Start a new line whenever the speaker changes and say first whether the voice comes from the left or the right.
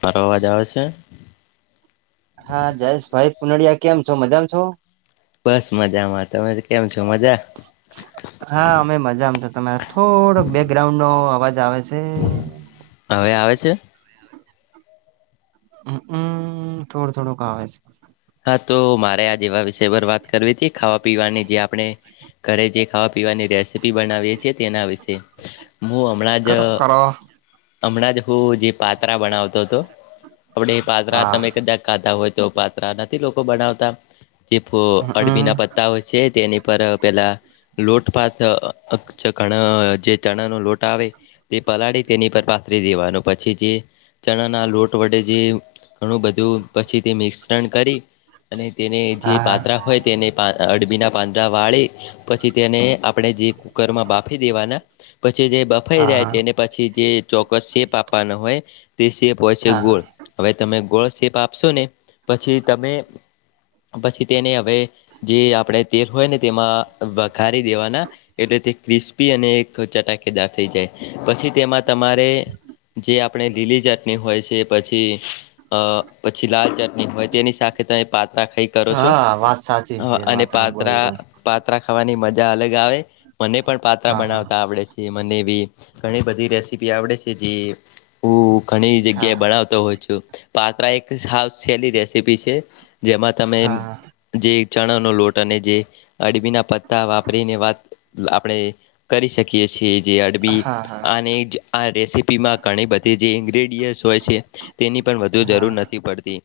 left: મારો અવાજ આવે છે?
right: હા જયેશ ભાઈ પુનડીયા કેમ છો મજામાં છો?
left: બસ મજામાં, તમે કેમ છો મજા?
right: હ [unintelligible] હા અમે મજામાં છ. તમારે થોડોક બેકગ્રાઉન્ડ નો અવાજ આવે છે.
left: હવે આવે છે?
right: હમ થોડું થોડુંક આવે.
left: હા તો મારે આ જેવા વિષય પર વાત કરવી હતી ખાવા પીવાની જે આપણે ઘરે જે ખાવા પીવાની રેસીપી બનાવીએ છીએ તેના વિશે. હું હમણાં જ.
right: કરો કરો
left: હમણાં જ હું જે પાત્રા બનાવતો હતો આપડે એ પાત્રા
right: હા
left: તમે કદાચ ખાધા હોય તો પાત્ર નથી લોકો બનાવતા જે અડબી ના
right: હમમ
left: પત્તા હોય. છે તેની પર પેલા. લોટપાથ ઘણા જે ચણા નો લોટ આવે. તે પલાળી તેની પર પાથરી દેવાનું પછી જે. ચણાના લોટ વડે જે ઘણું બધું પછીથી મિક્સ. કરી અને તેને જે
right: હા
left: પાત્રા. હોય તેને પા અડબીના પાંદડા વાળે પછી તેને આપણે જે. માં બાફી દેવાના પછી જે બફાઈ જાય
right: હા
left: તેને. પછી જે ચોક્કસ શેપ આપવાના હોય તે શેપ હોય છે
right: હા
left: ગોળ. હવે તમે ગોળ શેપ આપશો ને પછી તમે પછી તેને હવે. જે આપણેે તેલ હોય ને તેમાં વઘારી દેવાના. એટલે તે ક્રિસ્પી અને એક ચટાકેદાર થઈ જાય પછી તેમાં તમારે જે આપ આપણે લીલી ચટણી હોય છે પછી અ પછી લાલ ચટણી. હોય તેની સાથે તમે પાત્રા ખાઈ કરો છો
right: હા વાત સાચી છે
left: અને
right: વાત હા બોલ
left: પાત્રા.
right: બોલ
left: પાત્રા ખાવાની મજા અલગ આવે મને પણ પાત્રા
right: હા હા
left: બનાવતા આવડે છે. જે મને એવી ઘણી બધી રેસીપી આવડે છે જે. હું ઘણી
right: હા
left: જગ્યાએ બનાવતો હોઉ છું પાત્રા એક સાવ સેલી રેસીપી છે. જેમાં તમે.
right: હા
left: જે ચણાનો લોટ અને જે અડબીના પત્તા વાપરીને વાત આપણે. કરી શકીએ છીએ જે અડબી
right: હા હા
left: અને જ. આ રેસીપીમાં ઘણી બધી જે ઇન્ગ્રેડિયન્ટ્સ હોય છે તેની પણ વધુ
right: હા
left: જરૂર નથી પડતી.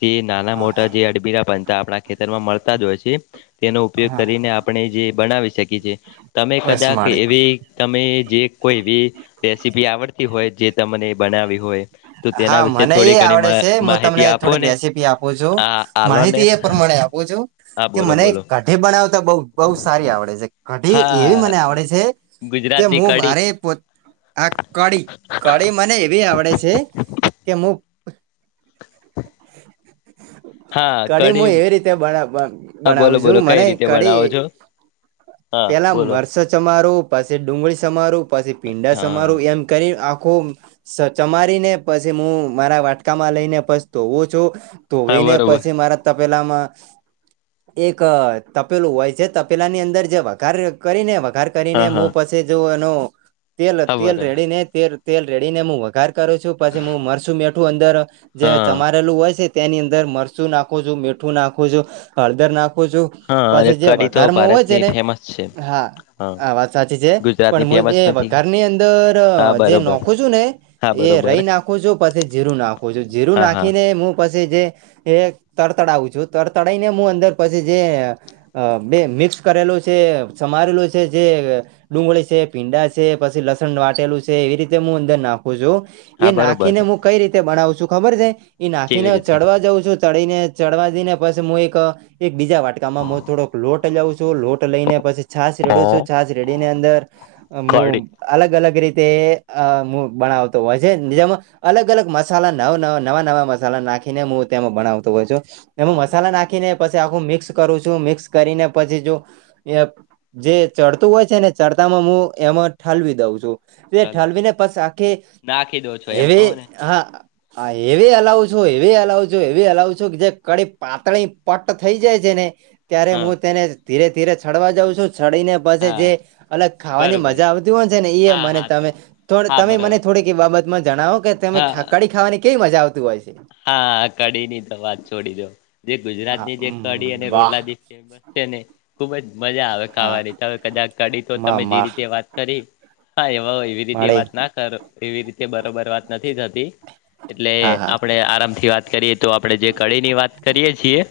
left: થી નાના
right: હા હા
left: મોટા જે અડબીના પતા આપણા ખેતરમાં મળતા જ હોય છે તેનો ઉપયોગ
right: હા
left: કરીને આપણે જે બનાવી શકીએ છીએ તમે
right: બસ
left: કદાચ
right: માળી
left: એવી. તમે જે કોઈ બી રેસીપી આવડતી હોય જે તમને બનાવી હોય. તો તેના
right: હા
left: વિશે
right: મને એ
left: થોડી ઘણી
right: આવડે છે હું
left: માહિતી
right: તમને. ત
left: આપો
right: થોડીક
left: ને
right: રેસીપી આપો છો
left: આ આલો ને
right: માહિતી એ પ્રમાણે આપું છું.
left: હા
right: કે
left: બોલો
right: મને
left: બોલો
right: કઢી બનાવતા બઉ બહુ સારી આવડે છે કઢી એવી
left: હા
right: મને આવડે છે. તે
left: ગુજરાતની
right: હું
left: કડી
right: મારે પોતે આ કી કઢી મને એવી આવડે છે. કેમું.
left: હા
right: કઢી
left: કડી
right: હું એવી રીતે
left: હા બોલો
right: બનાવું છું
left: બોલો કઈ
right: મને
left: રીતે બનાવો
right: કી [inaudible]
left: છો હા
right: પેલા
left: બોલો
right: મરચ સમાર, પાછી ડુંગળી સમાર, પાછી ભીંડા સમાર
left: હા
right: એમ કરી આખું. ચમારી ને પછી હું મારા વાટકામાં લઈને પછતો હું છુ.
left: હા
right: ધોવેને
left: બરોબર
right: પછી મારા તપેલામાં એક તપેલું હોય છે તપેલા ની અંદર જે વા વઘાર કરીને વઘાર
left: હા
right: કરીને મો
left: હા
right: પછી જો એનો તેલ
left: હા
right: તેલ
left: બરોબર
right: રેડીને તેલ. તેલ રેડીને હું વઘાર કરું છું પછી હું મરસું મીઠું અંદર જે
left: હા
right: ચમારેલું હોય છે. ત્યાંની અંદર મરચું નાખુ છુ, મીઠું નાખુ છુ, હળદર નાખો છુ.
left: હા અને
right: પછી જે
left: કડી તો
right: વઘારમાં હોય છે
left: ભારતની
right: ને
left: ફેમસ છે
right: હા.
left: હા
right: આ વાત સાચી છે
left: ગુજરાતની
right: પણ હું
left: ફેમસ
right: એ
left: નથી
right: વઘઘરની અંદર
left: હા
right: જે
left: બરોબર
right: નોખું છું ને,
left: હા
right: એ
left: બરોબર
right: રહી નાખું છું પછી જીરું નાખું છું જીરું
left: હા હા
right: નાખીને હું. પછી જે તરતડાવું છું તરતડીને હું અંદર પછી જે. અ બે મિક્સ કરેલું છે સમારેલું છે જે. ડુંગળી છે ભીંડા છે પછી લસણ વાટેલું છે એવી રીતે હું અંદર નાખું છું.
left: હા
right: એ
left: બરોબર
right: નાખીને હું કઈ રીતે બનાવ છું ખબર છે એ નાખીને
left: કેવી
right: હ
left: રીતે
right: ચડવા દઉં છું. ચડીીને ચડવા જઈ ને પછી હું એક એક બીજા વાટકામાં હું થોડોક લોટ જઉં છું લોટ લઈને પછી છાસ
left: હ
right: રેડું છું છાસ રેડી ને અંદર
left: કડી
right: હું અલગ અલગ રીતે અ બનાવતો હોય છે બીજામાં અલગ અલગ મસાલા નવ નવા નવા નવા મસાલા નાખીને હું તેમાં ભનાવતો હોઉ છું એમાં
left: બરોબર
right: મસાલા નાખીને પછી આખું મિક્સ કરું છું મિક્સ કરીને પછી જો જે ચડતું હોય છે ને ચડતામાં હું એમાં ઠાલવી દઉં છું. એ
left: ચાલ
right: ઠાલવીને પસ આખી
left: નાખી દો છો એમ
right: હવે
left: કહો ને
right: હા. હા એવી હલાવું છું એવી હલાવું છું એવી હલાવું છું કે જે કડી પાતળી પટ્ટ થઈ જાય છે ને ત્યારે
left: હા
right: હું તેને ધીરે ધીરે ચડવા જાઉં છું ચડીને પ
left: હા
right: જે અલગ ખાવાની
left: બરોબર
right: મજા આવતી હોય છે ને એ
left: હા
right: મને
left: હા
right: ત
left: તો હા
right: તમે મને
left: બરોબર
right: થોડીક બાબતમાં જણાવો કે તમે
left: હા
right: ખા કડી ખાવાની કેવી મજા આવતી હોય છે?
left: હા કડી ની તો વાત છોડી દો જે ગુજરાતી
right: હા
left: ની જે કઢી અને
right: વાહ
left: રોટલા જે બસ છે ને ખુબ જ મજા આવે
right: હા
left: ખાવાની તો કદાચ કડી તો
right: મા
left: તમે જે
right: મા
left: રીતે વાત કરી હા એ એવી રીતે
right: મળી
left: વાત ના કર એવી રીતે બરોબર વાત નથી થતી. એટલે
right: હા હા
left: આપણેે આરામથી વાત કરીએ તો આપડણે જે કળી ની વાત કરીયએ છીએ.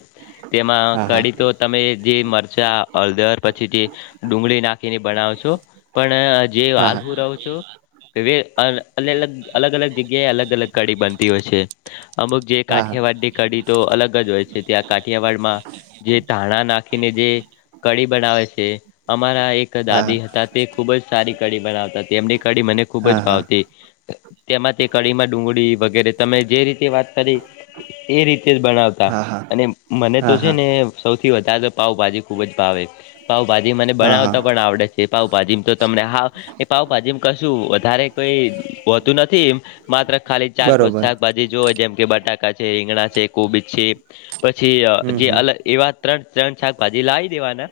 left: તેમાં
right: હા હા
left: કાડી તો તમે જે મરચા હળદર પછી જે ડુંગળી નાખીને બનાવ છો પણ જે
right: હા
left: હાલ હું રહો છો. હ અલગ અલગ અલગ અલગ જગ્યાએ અલગ અલગ કડી બનતી હોય છે. અમુક જે
right: હા હા
left: કાઠિયાવાડની કડી તો અલગ જ હોય છે ત્યાં કાઠિયાવાડમાં જે ધાણા નાખીને જે કડી બનાવે છે અમારા એક
right: હા
left: દાદી હતા તે ખુબ જ સારી કઢી બનાવતા હતી એમની કઢી મને ખૂબ
right: હા
left: જ
right: હા
left: ભાવતી. તેમાં તે કડી માં ડુંગળી વગેરે તમે જે રીતે વાત એ રીતે જ બનાવતા
right: હા હા
left: અને મને તો
right: હા
left: છે
right: હા
left: ને સૌથી વધારે પાવભાજી ખુબ જ ભાવે પાવભાજી મને
right: હા હા
left: બનાવતા પણ આવડે છે. પાાવભાજી તો તમને હા એ પાવભાજી કશું વધારે કઈ હોતું નથી એ માત્ર ખાલી ચાર પાંચ
right: બરોબર
left: શાકભાજ જોવે જેમ કે બટાકા છે રીંગણા છે કોબીજ છે પછી
right: હમ
left: જે
right: હમ
left: અલગ એવા ત્રણ ત્રણ શાક ભાજી લાવી દેવાને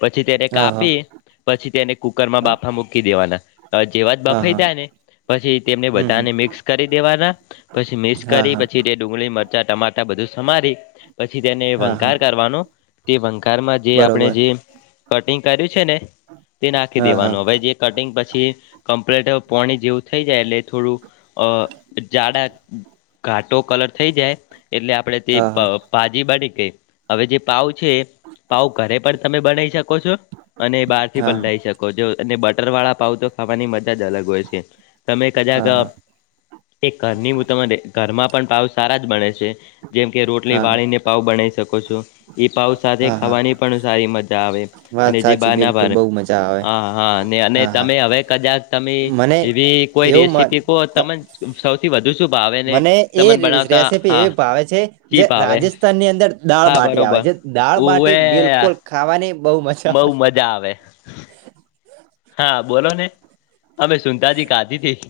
left: પછી ત્યારે
right: હા હા
left: કાપી પછી તેને કુકર માં
right: હા
left: બાફા મૂકી દેવાના જેવા જ
right: હા
left: બફાઈ
right: હા
left: થયા ને પછી તેમને
right: હમ હમ
left: બધાને મિક્સ કરી દેવાના પછી મિક્સ
right: હા
left: કરી
right: હા
left: તે પછી ડુંગળી મરચા ટમાટર બધું સમારી પછી તેને
right: હા હા
left: વંકાર કરવાનું. તે વંકારમાં જે આપણે
right: બરોબર
left: જે કટિંગ કર્યું છે ને તે નાખી
right: હા હા
left: દેવાનું હવે જે કટિંગ પછી કમ્પ્લીટ પોણી જેવું થઈ જાય એટલે થોડું અ જાડા ઘાટો કલર થઈ જાય એટલે આપણેે તે
right: હા હા
left: ભાજી બાડી કે હવે જે પાઉ છે પાઉ ઘરે પણ તમે બનાવી શકો છો અને બાર થી
right: હા
left: પણ લઈ શકો છો અને બટર વાળા પાઉ તો ખાવાની મજા જ અલગ હોય છે. તમે કદાક
right: હા હા
left: એક ઘરની હ તમારે ઘરમાં પણ પાવ સારા જ બણે છે. જેમ કે રોટલી
right: હા હા
left: વાળીને પાઉ બનાવી શકો છો. એ પાઉ સાથે
right: હા હા
left: ખાવાની પણ સારી મજા આવે અને
right: વાત
left: જે
right: સાચી
left: બાર ના બાર
right: બિલકુલ બહુ મજા આવે
left: હા હા અને
right: હા
left: તમે હવે કદાચ તમે
right: હા મને
left: એવી કોઈ
right: એવું મન
left: રેસીપી પો
right: ત-
left: તમને સૌથી વધુ શુભાવ ને
right: મને એ
left: તમને બનાવતા
right: રેસીપી
left: હા
right: એવી ભાવે છે
left: ચી
right: જે
left: ભાવે
right: રાજસ્થાન ની અંદર દાળ
left: હા
right: બાટી આવે
left: બરોબર
right: છે. દાળ બાટી બિલકુલ ખાવાની બહુ મજ
left: બઉુ મજા આવે. હા બોલો ને અમે સુનતાજી કાજી થથી.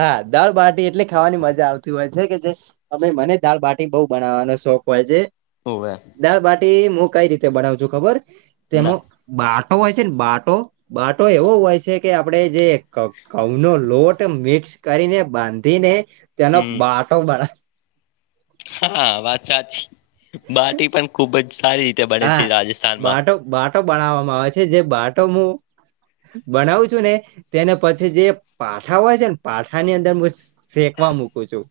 right: હા દાળ બાાટી એટલી ખાવાની મજા આવતી હોય છે કે જે અમે મને દળબાટી બહ બનાવવાનો શોખ હોય છે.
left: ઓવે.
right: દાળ બાટી હું કઈ રીતે બનાવ છું ખબર
left: ના
right: તેમાં બાટો હોય છે ને બાટો બાટો એવો હોય છે કે આપડે જે કઉ નો લોટ મિક્સ કરીને બાંધીને તેનો
left: હમ
right: બાટો બના.
left: હા વાત સાચી બાટી પણ ખુબ જ સારી બને
right: હા
left: છે રાજસ્થાનમાં
right: બાટો બાટો બનાવવામાં આવે છે જે બાટો મુું બનાવું છું ને તેને પછી જે પાઠા હોય છે ને પાઠાની અંદર શેકવા મૂકું છું.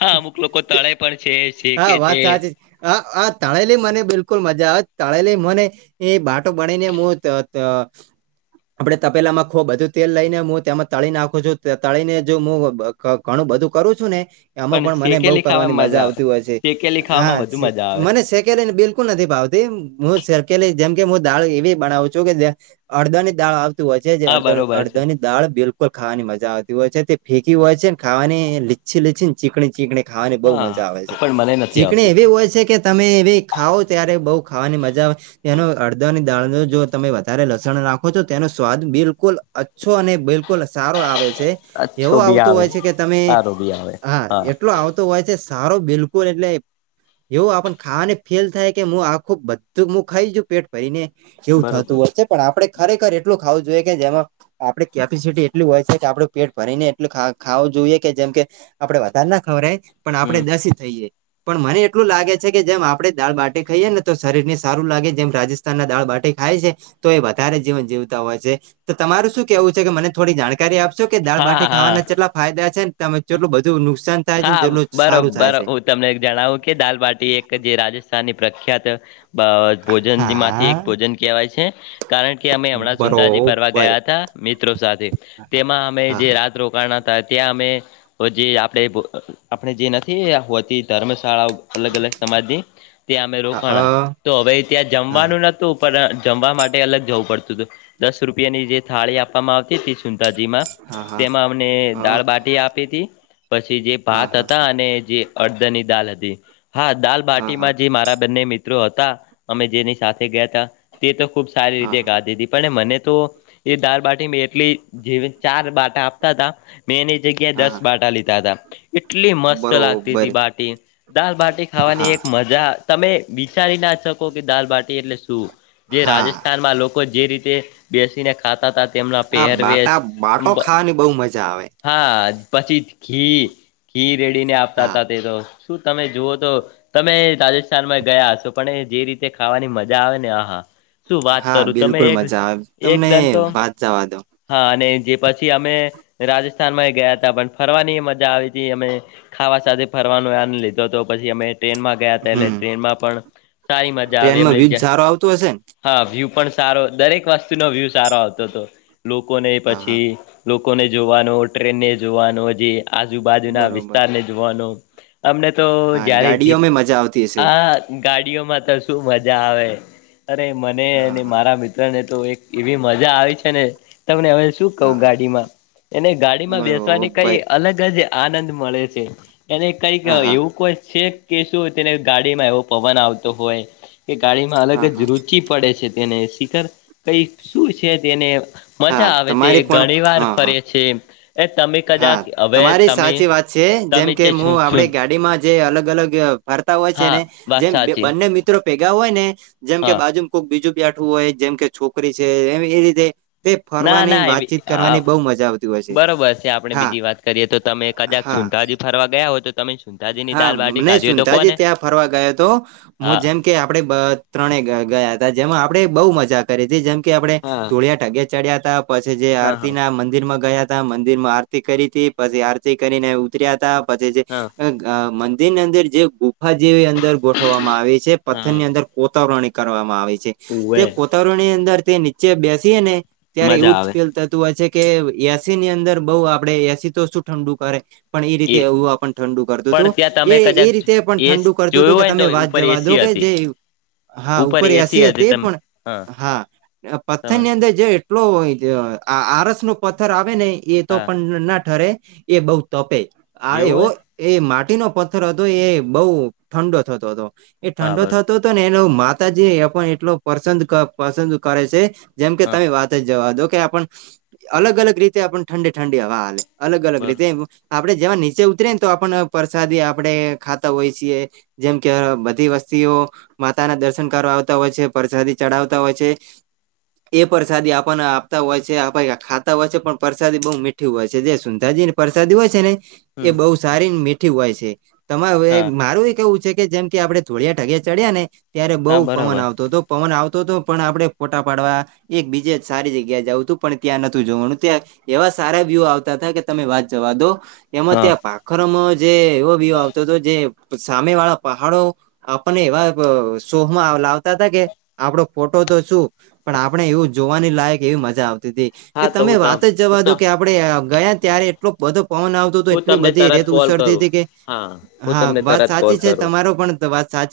left: હા અમુક લોકો તળે પણ છે
right: હા,
left: શેકે છે
right: વાત સાચ હ આ તણેલી મને બિલકુલ મજા આવે તણેલી મને એ બાટો બનાને એમ તો આપણે તપેલામાં ખૂબ બધું તેલ લઈને હું તેમાં તળી નાખું છું તળીને જો હુ ઘણું બધું કરું છુ ને આમાં પણ મને બઉ
left: શેકેલી
right: કરવાની
left: ખાવામાં
right: મજા
left: આવે
right: આવતી હોય છે,
left: શેકેલી
right: હા
left: ખાવામાં વધુ મજા આવે
right: મને સેડન્િલ નથીાવતી હુંેલી જેમ કે હું દાળ એવી બનાવું છું કે અડદાની દાળતી હ છે, જે
left: હા
right: અડધ
left: બરોબર છે
right: અડધા ની દાળ બિલકુલ ખાવાની મજા આવતી હોય છે તે ફેંકી હોય છેને, ખાવાની લીચ્છી લીચછી ને ચીકણી ચીકણી ખાવાની બહુ મજા આવે છે
left: હા પણ મને નથી
right: ચીકણી
left: આવતી
right: એવી હોય છે કે તમે એવી ખાવ ત્યારે બહુ ખાવાની મજા આવે એનો અડદા ની દાળ નો જો તમે વધારે લસણ નાખો છો તેનો સ્વાદ બિલકુલ અચ્છો અને બિલકુલ સારો આવે છે એવું
left: અચ્છો બી
right: આવતું
left: આવે
right: હોય છે, કે તમે
left: સારો બી આવે
right: હા એટલો આવતો હોય છે, સારો બિલકુલ એટલે એવું આપ ખાવાને ફેલ થાય કે હું આખું બધું હું ખાઈશુ પેટ ભાઈને એવું
left: બરોબર
right: થતું હોશે પણ આપડણે ખરેખર એટલું ખાવું જોઈએ કે જેમાં આપડે કેપેસિટી એટલી હોય છે, કે આપડું પેટ ભરીને એટલું ખાવું જોઈએ કે જેમ કે આપડે વધારે ના ખબર પણ
left: હમ
right: આપડણે દસી થઈએ પણ મને એટલું લાગે છે કે જેમ આપડે દાળ બાટી ખાઈએ ને તો શરીર ને સારું લાગે જેમ રાજસ્થ ના દાળ બાટી ખાય છે, તો એ વધારે જીવન જીવતા હોય છે. તો તમારું શું કેવું છે કે મને થોડી જાણકારી આપશે કે દાળ
left: હા
right: બાટી
left: હા
right: ખાવાના જેટલા ફાયદા છે ને તમેટલું બધું નુકસાન થાય છે ને
left: હા
right: જેટલું
left: બરો,
right: સારું થાય
left: બરો
right: છે
left: તમને જણાવું કે દાલબાટી એક જે રાજસ્થાનની પ્રખ્યાત બ ભોજન માંથી
right: હા
left: એક ભોજન કહેવાય છે. કારણ કે અમે હમણાં સુંતાાજી ફરવા
right: બરોબર
left: ગયા હતા મિત્રો સાથે તેમાં અમે
right: હા
left: જે
right: હા
left: રાત રોકા થાય ત્યાં અમે જે આપ આપણે જે નથી હોતી ધર્મશાળાઓ અલગ અલગ સમાજની ત્યાં અમે
right: અ
left: રોકાણ
right: હા
left: તો હવે ત્યાં
right: હા અ
left: જમવાનું નતું પણ જમવા માટે અલગ જવું પડતું હતુ દસ રૂપિયાની જે થાળી આપવામાં આવતી તે સુુંતાાજી માં
right: હા હા
left: તેમાં અમને દાળબાટી આપી હતી પછી જે ભાત હતા અને જે અડધ ની દાલ હતી હા દાલ
right: હા
left: બાટી
right: હા
left: માં જે મારા બંને મિત્ર ્ર હતા અમે જેની સાથે ગયા હતા તે તો ખુબ સારી રીતે
right: હા
left: ગાઢીધ હતી પણ મને તો એ દાર બાટી મેં એટલી જે ચાર બાટા આપતા હતા મેં એની જગ્યાએ દસ
right: હા
left: બાટા લીધા દાા એટલી મસ્ત લાગતી
right: બરોબર
left: હતી બાટી દાલ બાટી ખાવાની
right: હા
left: એક મજા તમે વિચારી ના શકો કે દાલબાટી એટલે શું જે
right: હા
left: રાજસ્થાનમાં લોકો લોકો જે રીતે બેસીને ખાતા હતા, તેમના
right: આ
left: પહેરવેશ
right: બાટા બાટો ખાવાની બહુ મજા આવે
left: હા પછી ઘી ઘી રેડીને આપતા
right: હા
left: હતા તે તો શું તમે જુવઓ તો તમે રાજસ્થાનમાં ગયા હ છો, પણ એ જે રીતે ખાવાની મજા આવે ને આહા શું વાત
right: હા
left: કરું તમે
right: બિલકુલ
left: એક
right: મજા આવે તમને
left: એકદન તો
right: વાત જવા દો
left: હા, અને જે પછી અમે રાજસ્થાનમાં ગયા હતા પણ ફરવાની મજા આવી હતી અમે ખાવા સાથે ફરવાનો એન લીધો હતો પછી અમે ટ્રેનમાં ગયા હતા એલે
right: હમ
left: ટ્રેનમાં પણ સારી મજા આવી
right: ટ્રેનમાં
left: એમને
right: વ્યુ સારો આવતો હશે ને
left: હા વ્યૂ પણ સારો દરેક વસ્તુ નો વ્યૂ સારો આવતો હતો લોકોને
right: હા હા
left: પછી લોકોને જોવાનો ટ્રેનને જોવાનો જે આજુબાજુના
right: બરોબર
left: વિસ્તારને જોવા અમને તો
right: હા
left: જારે જી
right: ગાડીઓમાં મજા આવતી હશે
left: આ ગાડીઓમાં તો શું મજા આવે અરે મને
right: હા
left: અને
right: હા
left: મારા મિત્ર ને તો એક એવી મજા આવી છેને, તમને હવે શું
right: હા
left: કું
right: હા
left: ગાડીમાં એને ગાડી માં બેસવાની કઈ
right: બરોબર
left: અલગ જ આનંદ મળે છે એને કઈક
right: હા હા
left: એવું કોઈ છે. કે શું તેને ગાડીમાં એવો પવન આવતો હોય કે ગાડીમાં અલગ
right: હા
left: જ
right: હા
left: રુચિ પડે છે તેને શિખર કઈ શું છે, તેને
right: હા
left: મજા આવે તે
right: તમારી પણ
left: ઘણી વાર
right: હા હા
left: ફરે છે, એ તમે
right: હા
left: કદાચ હવે
right: તમારી
left: તમે
right: સાચી વાત છે જેમ
left: તમે
right: કે
left: છે
right: હું
left: છું
right: આપડ
left: છું
right: ગાડીમાં જે અલગ અલગ ફરતા હોય
left: હા
right: છેને
left: વાત
right: જેમ
left: સાચી
right: બંને મિત્ર મિત્ર ભેગા હોય ને જેમ કે
left: હા
right: બાજુ કોક બીજું બેઠું હોય જેમ કે છોકરી છે, એ એ રીતે તે
left: ના
right: ફરવાની
left: ના એવી
right: વાતચીત
left: આ
right: કરવાની બહુ મજા આવતી હોય છે.
left: બરોબર આપણે
right: હા
left: બીજી વાત કરીએ તો તમે કદાચ
right: હા
left: સનતા હજી ફરવા ગયા હોય, તો તમે સુંંધાજી ની
right: હા
left: દાલ બાટી
right: નહી
left: કાઢી હોય તો કો
right: સુનતાજી
left: ને
right: ત્યાં ફરવા ગયો હતો હું
left: હા
right: જેમ કે આપડે ત્રણે ગયા હતા જેમાં આપડણે બહુ મજા કરી હતી જેમ કે આપડણે
left: હા
right: ધુળિયા ઢગ્યા ચડ્યા હતા પછી જે
left: હા
right: આરતી
left: હા
right: ના મંદિર માં ગયા મંદિર માં આરતી કરી હતી પછી આરતી કરીને ઉતર્યા ત પછી જે
left: હા
right: મંદિરની અંદર જે ગુફા જેવી અંદર ગોઠવવામાં આવે છે પથ્થર
left: હા
right: ની અંદર કોતાવરણી કરવામાં આવે છે,
left: ઉવે
right: તે કોતવરની અંદર તે નીચે બેસી ને ત્યારે
left: મજા
right: એવું જ
left: આવે
right: ફીલ થતું હોય છે કે એસી ની અંદર બઉ આપડે એસી તો શું ઠંડુ કરે પણ એ રીતે એવું ઠંડુ
left: પણ
right: હતું
left: ત્યાં
right: એ
left: તમે કદાચ
right: એ રીતે પણ
left: એ
right: ઠંડુ કરતું
left: જોયું
right: હતું કે
left: હોય ને તો
right: તમે વાત
left: ઉપર
right: જવા દો
left: એસી
right: કે
left: હતી
right: જે હા ઉપર એસી તે પણ હા
left: તમે
right: પથર જે એટલો આરસ નો પથ્થર આવે ને એ તો
left: હા
right: પણ ના ઠરે એ બઉ તપે આ
left: એવું
right: એવો
left: હોય
right: એ માટીનો પથ્થર હતો એ બહુ ઠંડો થતો હતો એ
left: હા
right: ઠંડો
left: બરો
right: થતો તો ને એનો માતાજી એ પણ એટલો પસંદ પસંદ કરે છે. જેમ કે
left: હા
right: તમે વાત જ જવા દો કે આપણ અલગ અલગ રીતે આપ ઠંડી ઠંડી હવા હલે અલગ અલગ
left: બરો
right: રીતે આપડણે જેવા નીચે ઉતરી ને તો આપણ પરસાદી આપણે ખાતા હોય છીએ. જેમ કે બધી વસ્તીઓ માતા ના દર્શન કરવા આવતા હોય છે, પ્રસાદી ચડાવતા હોય છે. એ પરસાદી આપણને આપતા હોય છે, આપ ખાતા હોય છે પણ પરસાદી બહ મીઠ ઠું હોય છે દ સુુંતાા જ ને પરરસાદી હોય છે ને એ
left: હમ
right: બહુ સારી મીઠી હોય છે તમારે
left: હા
right: મારું એ એવું છે, કે જેમ કે આપડણે થોડિયા ઠગી ચડ્યા ને ત્યારે
left: હા
right: બઉુ પવન
left: બરોબર
right: આવતો હતો પવન આવતો હતો પણ આપડે ફોટા પાડવા એક બીજે જ સારી જગ્યાએ જઉું તું પણ ત્યાં નથીું જોવાનું ત્યાં એવા સારા વ્યુ આવતા હતા કે તમે વાત જવા દો એમાં
left: હા
right: ત્યાં પાક ખરો જે એવો બ આવતો હતો જે સામે વાળા પહાડો આપણને એવા શોમાં લાવતા હતા કે આપડો ફોટો તો શું પણ આપણે એવું જોવાની લાયક એવી મજા આવતી કે
left: હા તો
right: તમે વાત
left: હું
right: જ જવા દો
left: ત
right: કે આપડે ગયા ત્યારે એટલો બધો પવન આવતો હતો
left: હું
right: એટલી
left: તમને
right: બધી
left: તરત
right: રેત
left: કોલ
right: ઉછળતી
left: કરું
right: હતી કે
left: હા હું
right: હા
left: તમને
right: વાત
left: તરત કોલ
right: સાચી છે.
left: કરું
right: તમારો પણ વાત સાચી